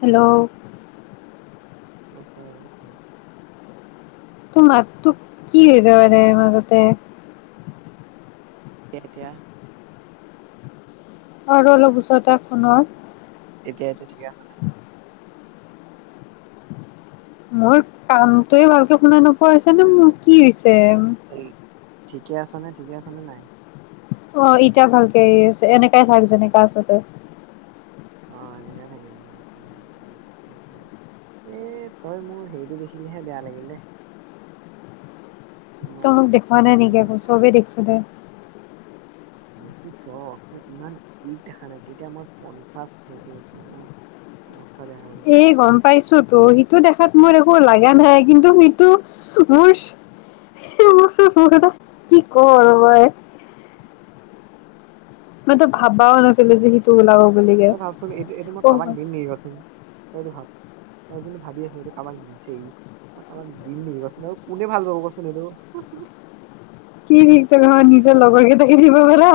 Hello. নমস্কাৰ নমস্কাৰ। তোৰ মাত তোক কি হৈ যায় মানে মাজতে। তেতিয়া। আৰু অলপ ওচৰতে ফোনত। এতিয়া এতিয়া ঠিকে আছে ন? মোৰ কামটোয়ে ভালকে শুনা নপোৱা। ঠিকে পইচাটো আছে। মোৰ কি হৈছে? হেল- ঠিকে আছ নে ঠিকে আছ নে নাই? অ এতিয়া ভালকে আছে এনেকাই থাক যেনেকা আচ তই। অ এনেকে থাকিম এ তই মোৰ হেৰিটো দেখিলিহে বেয়া লাগিল দেই। তই মোক দেখুৱা নাই নেকি আকৌ চবেই দেখিছো দে। দেখিছ ইমান উইক দেখা নাই তেতিয়া মই পঞ্চাশ কেজি হৈছিলো মোৰ অৱস্থা। বেয়া হৈ এ গৈছিলে। গম পাইছো তো। টো দেখাত মোৰ একো লগা নাই কিন্তু সিটো মোৰ মোৰ কি কও আৰু মই। মই তো ভাবাও নাছিলো যে সিটো ওলাব বুলি কে অ। তইটো ভাব তই যোনটো ভাবি আছ এইটো কাৰোবাক দিছেই মই কাৰোবাক দিম নেকি কচোন আৰু কোনে ভাল পাব কচোন এইটো। কি সি ক, নিজৰ লগৰ কেতাকে দিব পাৰা।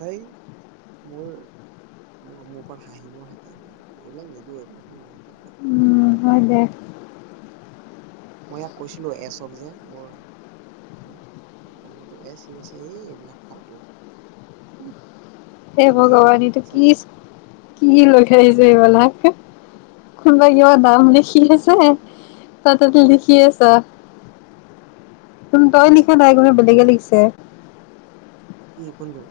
সেই মোৰ মোৰ ওপৰত হাঁহিবৰ হতে এইবিলাক নিদিওঁ এইবিলাক নিজৰ কাম না। মইজে মই ইয়াক কৈছিলো এচক যে মোৰ বন্ধুটো এচ সিছে এই এইবিলাক ফাল্টু। হে এনেই এইবিলাক ভগৱান এইটো কিছ চাবাচোন কি লগাই আহিছে এইবিলাক কোনোবা কিবা নাম লিখি আছে তাতে লিখি আছা। তুম তই মানে লিখা নাই বেলেগে লিখাছে। ছে কি কোনটো?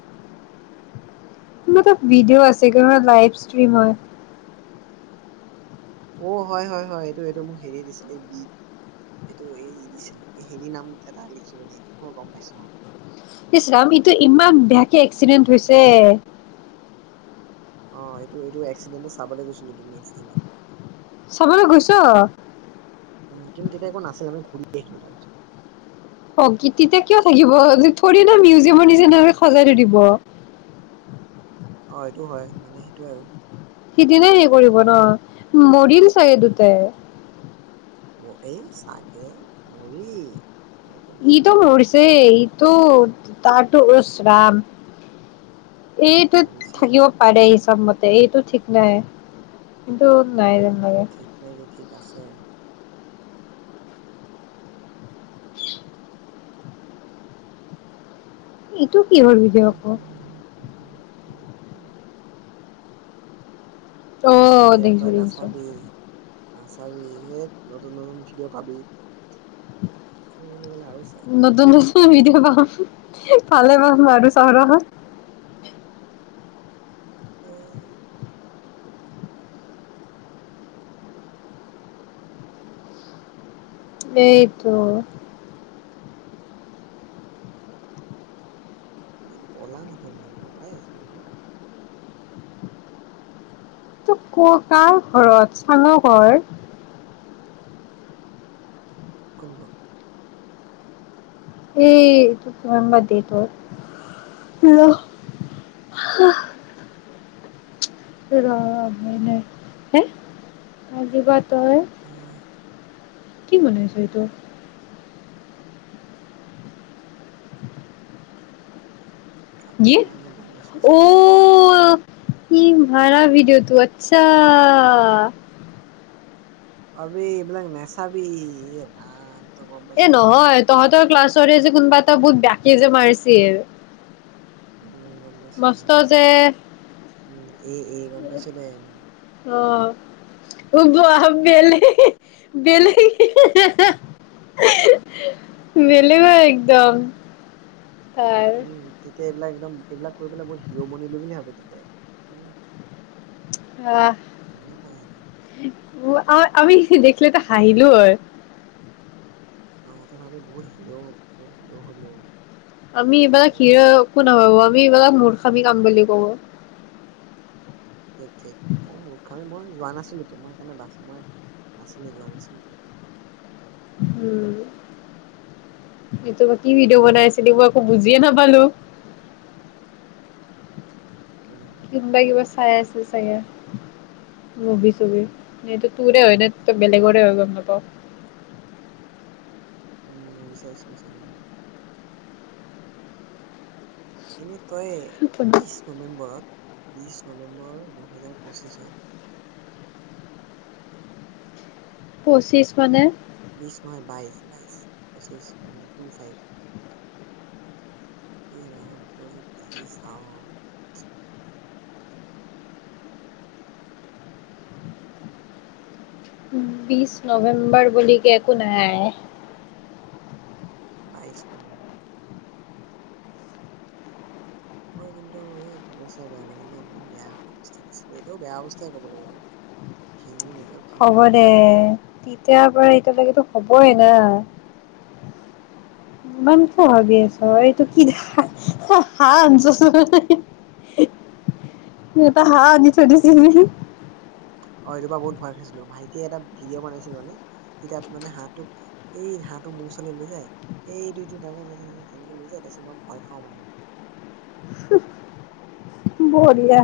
মোৰ তাত ভিডিঅ' আছে ক লাইভ ষ্ট্ৰীম হয়। অ হয় হয় হয় এইটো এইটো মোক হেৰি দিছিলে এই বি এইটো এই দিছিল এই হেৰি নাম এটা লিখিব দেই মই গম পাইছো অ। ইচ্ ৰাম ইটো ইমান বদমাছ বেয়াকে এক্সিডেন্ট হৈছে। অ এইটো এইটো এক্সিডেণ্টটো চাবলৈ গৈছিলো তুমি এক্ দিনা। চাবলৈ গৈছ? উ কিন্তু এতিয়া একো নাছিল আমি ঘূৰি আহিলো তাৰপিছত। প্ৰকৃতিতে কিয় থাকিব ঠৰিনা মিউজিয়ামৰ নিচিনা সজাই থৈ দিব। অ সেইটো হয় মানে সেইটোৱে আৰু। সিদিনাই হেৰি কৰিব ন মৰিল চাগে দুটাই। এই চাগে, মৰিল। সিটো মৰি যে এইটো তটো ইছৰাম। এইটো কৰিছে থাকিব এতিয়া পাৰে সচব মতে এইটো ঠিক। নাই এটো নাই উম [unintelligible] ঠিক নে কি ঠিক আছে। [unintelligible] [inaudible] ভিডিঅ' উ আকৌ উম। আহ এইয়া দেখিছো তই দেখিছো। নাচাবি নাচাবি নতুন নতুন ভিডিঅ' পাবি। বুলি ক'লে আৰু চাই নতুন বছ ভিডিঅ পাম ভালে পাম আৰু চাও নহয়। উম এইটো। ইমান কলা নহয় মই বগাই আছো অ। ত ক কাৰ ঘৰত চানৰ ঘৰ। কোনটো? এই [unintelligible] তই উম কি বনাইছ এইটোৰ? কাপোৰ কাৰণে বনাইছো [unintelligible] চাগে অও, সি [unintelligible] ভিডিঅ'তো আচ্ছা। আবে এইবিলাক নেচাবি এ নহয় তহঁতৰ ক্লাছৰে যে কোনোবা এটা বহুত বেয়া কিজে মাৰিছিল উম। গম পাইছো মস্ত উম, যে উম, এ এ গম পাইছো দে উ বোৱা বেলে-বেলে, বেলেগে একদম। তাৰ উম তেতিয়া এইবিলাক একদম এইবিলাক কৈ পেলাই বহুত হিৰ' বনিলো বুলি ভাবে তেতিয়া, উম। কোনে পায় সিহঁতক অ অ' আমি দেখিলে ত হাঁহিলো হয় অ' ইহঁতে ভাবে, বহুত হিৰ', বহুত হিৰ' হলো। আমি এইবাৰ কৰে ক্ষীৰ একো [unintelligible] তুমি এইবিলাক মূৰ্খামি কাম বুলি ক'ব। ঠিক, মোৰ [unintelligible] যোৱা নাছিলো তোমাৰ কাৰণে বাছ মই, নাছিলো যোৱা নাছিলো তেতিয়া? উম, এটো বা কি ভিডিঅ' বনাইছিলি মই একো বুজিয়ে নাপালো! তেতিয়া কিবা-কিবা চাই আছ [unintelligible] মুভি-চুভি, এইটো তোৰে হয় নে? ত বেলেগৰে হয় গম নাপাও। উম। বিচাৰিছিল চাগে এনে তই বিশ নৱেম্বৰত। বিশ নৱেম্বৰ, দুহেজাৰ পঁচিশত পঁচিশ মানে? বিশ নহয় বাইশ-বাইশ, পঁচিশ টু ফাইভ। এই ৰাম তই যে কি চাওঁ। বিশ নৱেম্বৰ বুলি কে একো নাই। বাইশ নৱেম্বৰ। মই কিন্তু এই ভিডিঅ' চাই বেয়া লাগিলে, ইমান বেয়া অৱস্থাত আছিলে। এতিয়াও বেয়া অৱস্থাই কবলৈ গ'লে। ক্ষীণ-মীন হ'ব দে। তেতিয়াৰ পৰা এতিয়ালৈকেতো হ'বই না! ইমান কিয় ভাবি আছ? এইটো কি হাঁহ আনিছোন, এটা হাঁহ আনি থৈ দিছি। এইবাৰ বহুত ভয় খাইছিলো, ভাইটিয়ে এটা ভিডিঅ' বনাইছিল মানে। সি তাত মানে হাঁহটোক, এই হাঁহটো মোৰ ওচৰলৈ লৈ যায়। এই [unintelligible] তেনেকে লৈ যায় তাৰপিছত মই ভয় খাও মানে। বঢ়িয়া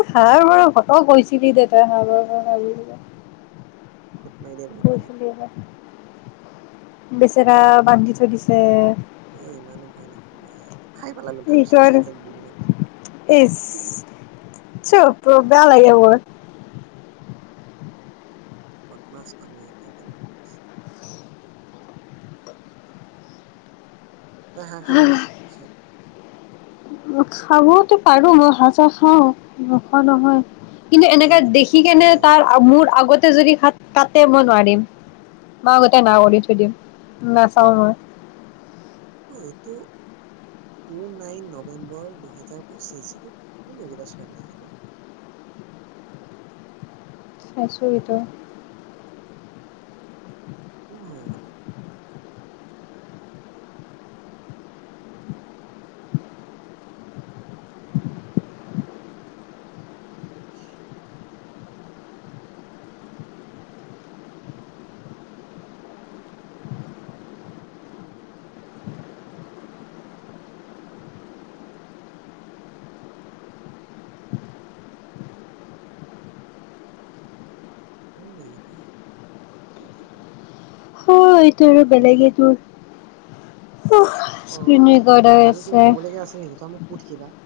ত হাঁহবাৰ ঘটক কৈছিলি, [unintelligible] খুঁত মাৰি দিয়ে বুলি ভয় লাগে। কৈছিলি এবাৰ। বেচেৰা বান্ধি থৈ দিছে। এ ইমানো ভয় নাখাওঁ, এই এইটো আৰু এচ [unintelligible] প [unintelligible] লাগব। পাটনা স্থানি এতেতে [unintelligible] আ, হাঁহ খাবিলে পিছত। খাবওতো পাৰো, মই ভাজা খাওঁ ৰসৰ নহয়। ঐ কিন্তু এনেকে এইকেইটা কোন দেখি কেনে ছোৱালী আকৌ তাৰ মোৰ আগতে যদিত কা তে মই নোৱাৰিম মই আগতে না কৰি থৈ দিম নাচাওঁ। মই, অ' এইটো টু নাইন নৱেম্বৰ দুহেজাৰ পঁচিশ কোন এইকেইটা ছোৱালী। আৰে, চাইচো এটা। কোন হয় এইকেইটা। কোন এই কেইটা। ঔ এইটো আৰু বেলেগে তোৰ। অ' স্ক্ৰীন ৰেকৰ্ডাৰ আৰু কিবা আছে কবলগীয়া আছে নেকি? তই মোক সুধ কিবা।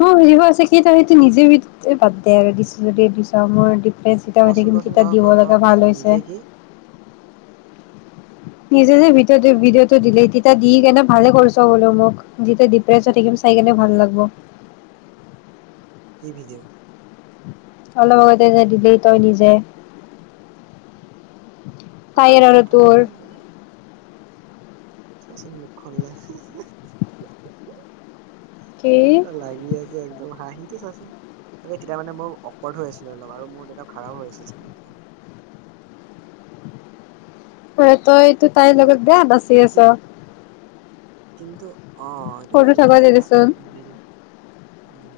অ' সুধিব আছে সেই কেইটা সেইটো নিজে বাদ দে আৰু দিছো যদি দিছ মই। যেতিয়া কচোন শুধিম কচোন ক ক দিব ক লগা ভাল কি হৈছে। নিজে কি নিজে যে ভি ভিডিঅ'টো দিলে তেতিয়া দি কেনে ভালে কৰিছ বোলো মোক যেতিয়া ডিপ্ৰেছত থাকিম চাই কেনে ভাল লাগব। কি ভিডিঅ' অলপ আগতে যে দিলেই তই নিজে কাৰ তাইৰ আৰু লগত থাকা তোৰ ভিদিঅ টো চা চুন মুখ খনলে কি কেনুৱা লাগি আছে একদম হাঁহি টো চাচোন ত তেতিয়া মানে মই অকৱাৰ্ড হৈ আছিলো অলপ আৰু মোৰ তেতিয়া খাৰাৱ হৈ আছিল চাগে মথাটো ঐ তই তই তাইৰ কিন্তু লগত বেয়া নচি আছ কিন- কিন্তু অ এইটো সৰু এইটো তাই থাকোতে ভাল দেচোন বুজিল উম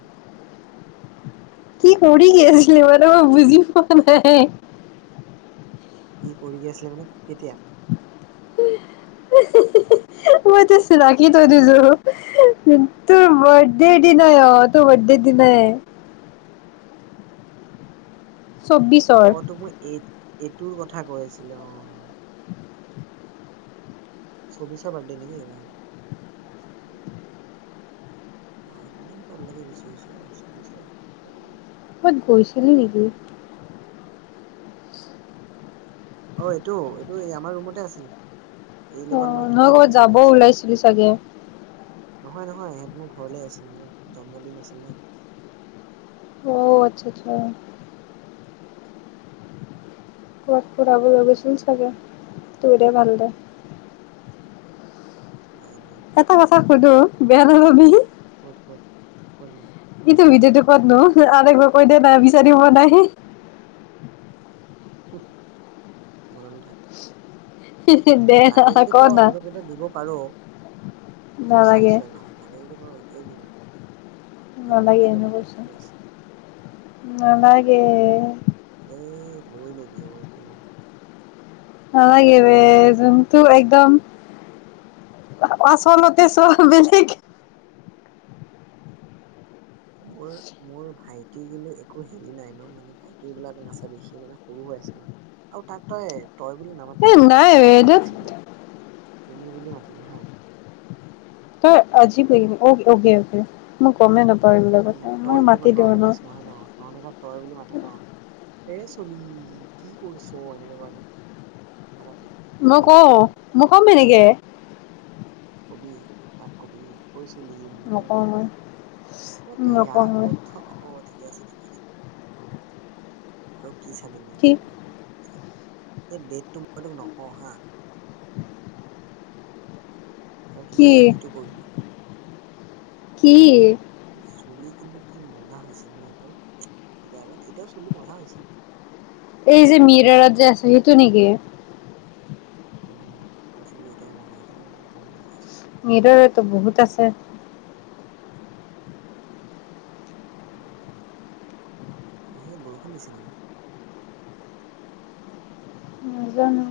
কি কৰি গৈছিলে মানে মই বুজি পোৱা নাই। কি কৰি আছিলি মানে কেতিয়া? মই তো ৰাখি থৈ দিছোঁ তোৰ বাৰ্থ ডে দিনই অ তোৰ বাৰ্থ ডে দিন চৌব্বিছ অ ৰ তোক মই এই এইটোৰ কথা কৈ আছিলে অ চৌব্বিছৰ বাৰ্ডে নেকি এইবাৰ? অ ই পাৰালকে বিছছ [unintelligible] কবাত গৈছিলি নেকি? অ এইটো এইটো এই আমাৰ ৰুমতে আছিল। এই অ লগত মই কিবা নহয় ক'বত কিবি কৰি যাব আছিলো ওলাইছিলো চাগে নহয় নহয় সিহঁত মোৰ ঘৰলৈ আহিছিল মোৰ জন্মদিন আছিল ন অ আচ্ছা আচ্ছা ক'বাত ফুৰাব লৈ গৈছিল চাগে, তোৰে ভাল দে নাই নাই এটা কথা সোধো বেয়া নাপাবি? ক'ত [unintelligible] ইটো ভিডিঅটো ক'তনো? আৰ একবাৰ কৈ দে না বিচাৰি পোৱা নাই। চুপ, মনে মনে থাক। দে লাগে যদি ক মইতো তোক সেইটো দিব পাৰো। নালাগে চাইছোৱেই ন লাগে যদি ক এতিয়াই দিম আৰু। এতিয়া নালাগে বনাই এনে লবি তই কৈছো, কি আছে। নালাগে। গে এ লৈ লবি অ' একো নহয়। নালাগে বে, তোৰ একদম পাছলৈকে চোৱা বেলেগে। মোৰ-মোৰ ভাইটিৰ কিন্তু একো হেৰি নাই ন, মানে ভাইটিৰবিলাক নাচাবি সি মানে সৰু হৈ আছে ন, আৰু তাত তই তই বুলি এ নামাতিবি হা, নাই তাৰ বে অলপ ধেৎ আজিৱ লাগে। তুমি বুলি মাতিবি হা আজিৱ নিকি অকে অকে, মই গমে নাপাওঁ। এইবিলাক মানে কথা মই তইতো মাতি ইমান দিওঁ নৰ্মেলাইজ নহয় ন, নহ'লে তই বুলি মাতে ন। এ চলি, কি কৰিছ এনেকে কয় নহ? মই কওঁ? মই ক'ম হেনেকে কবি, তাক কবি। ঐ তুলি মাৰ লাগে নকওঁ মই নে? অ' ত নকওঁ মই ইয়াৰ [unintelligible] ঠিকে আছে আৰু কি চাবিনো? কি সেই ডেটটো মই তোক নকওঁ হা! আৰু কি তোমাৰ দিল্লীতো কৰিলো। কি? চুলি কিন্তু কি মজা হৈছিল ন এতিয়াও? এতিয়া আগত এতিয়াও চুলি মজা হৈছে। এই যে মিৰাৰত যে আছে, সেইটো নেকি? উম [unintelligible] নিদৰেতো বহুত আছে বাহিৰত বৰষুণ দিছে নেকি? নাজানো।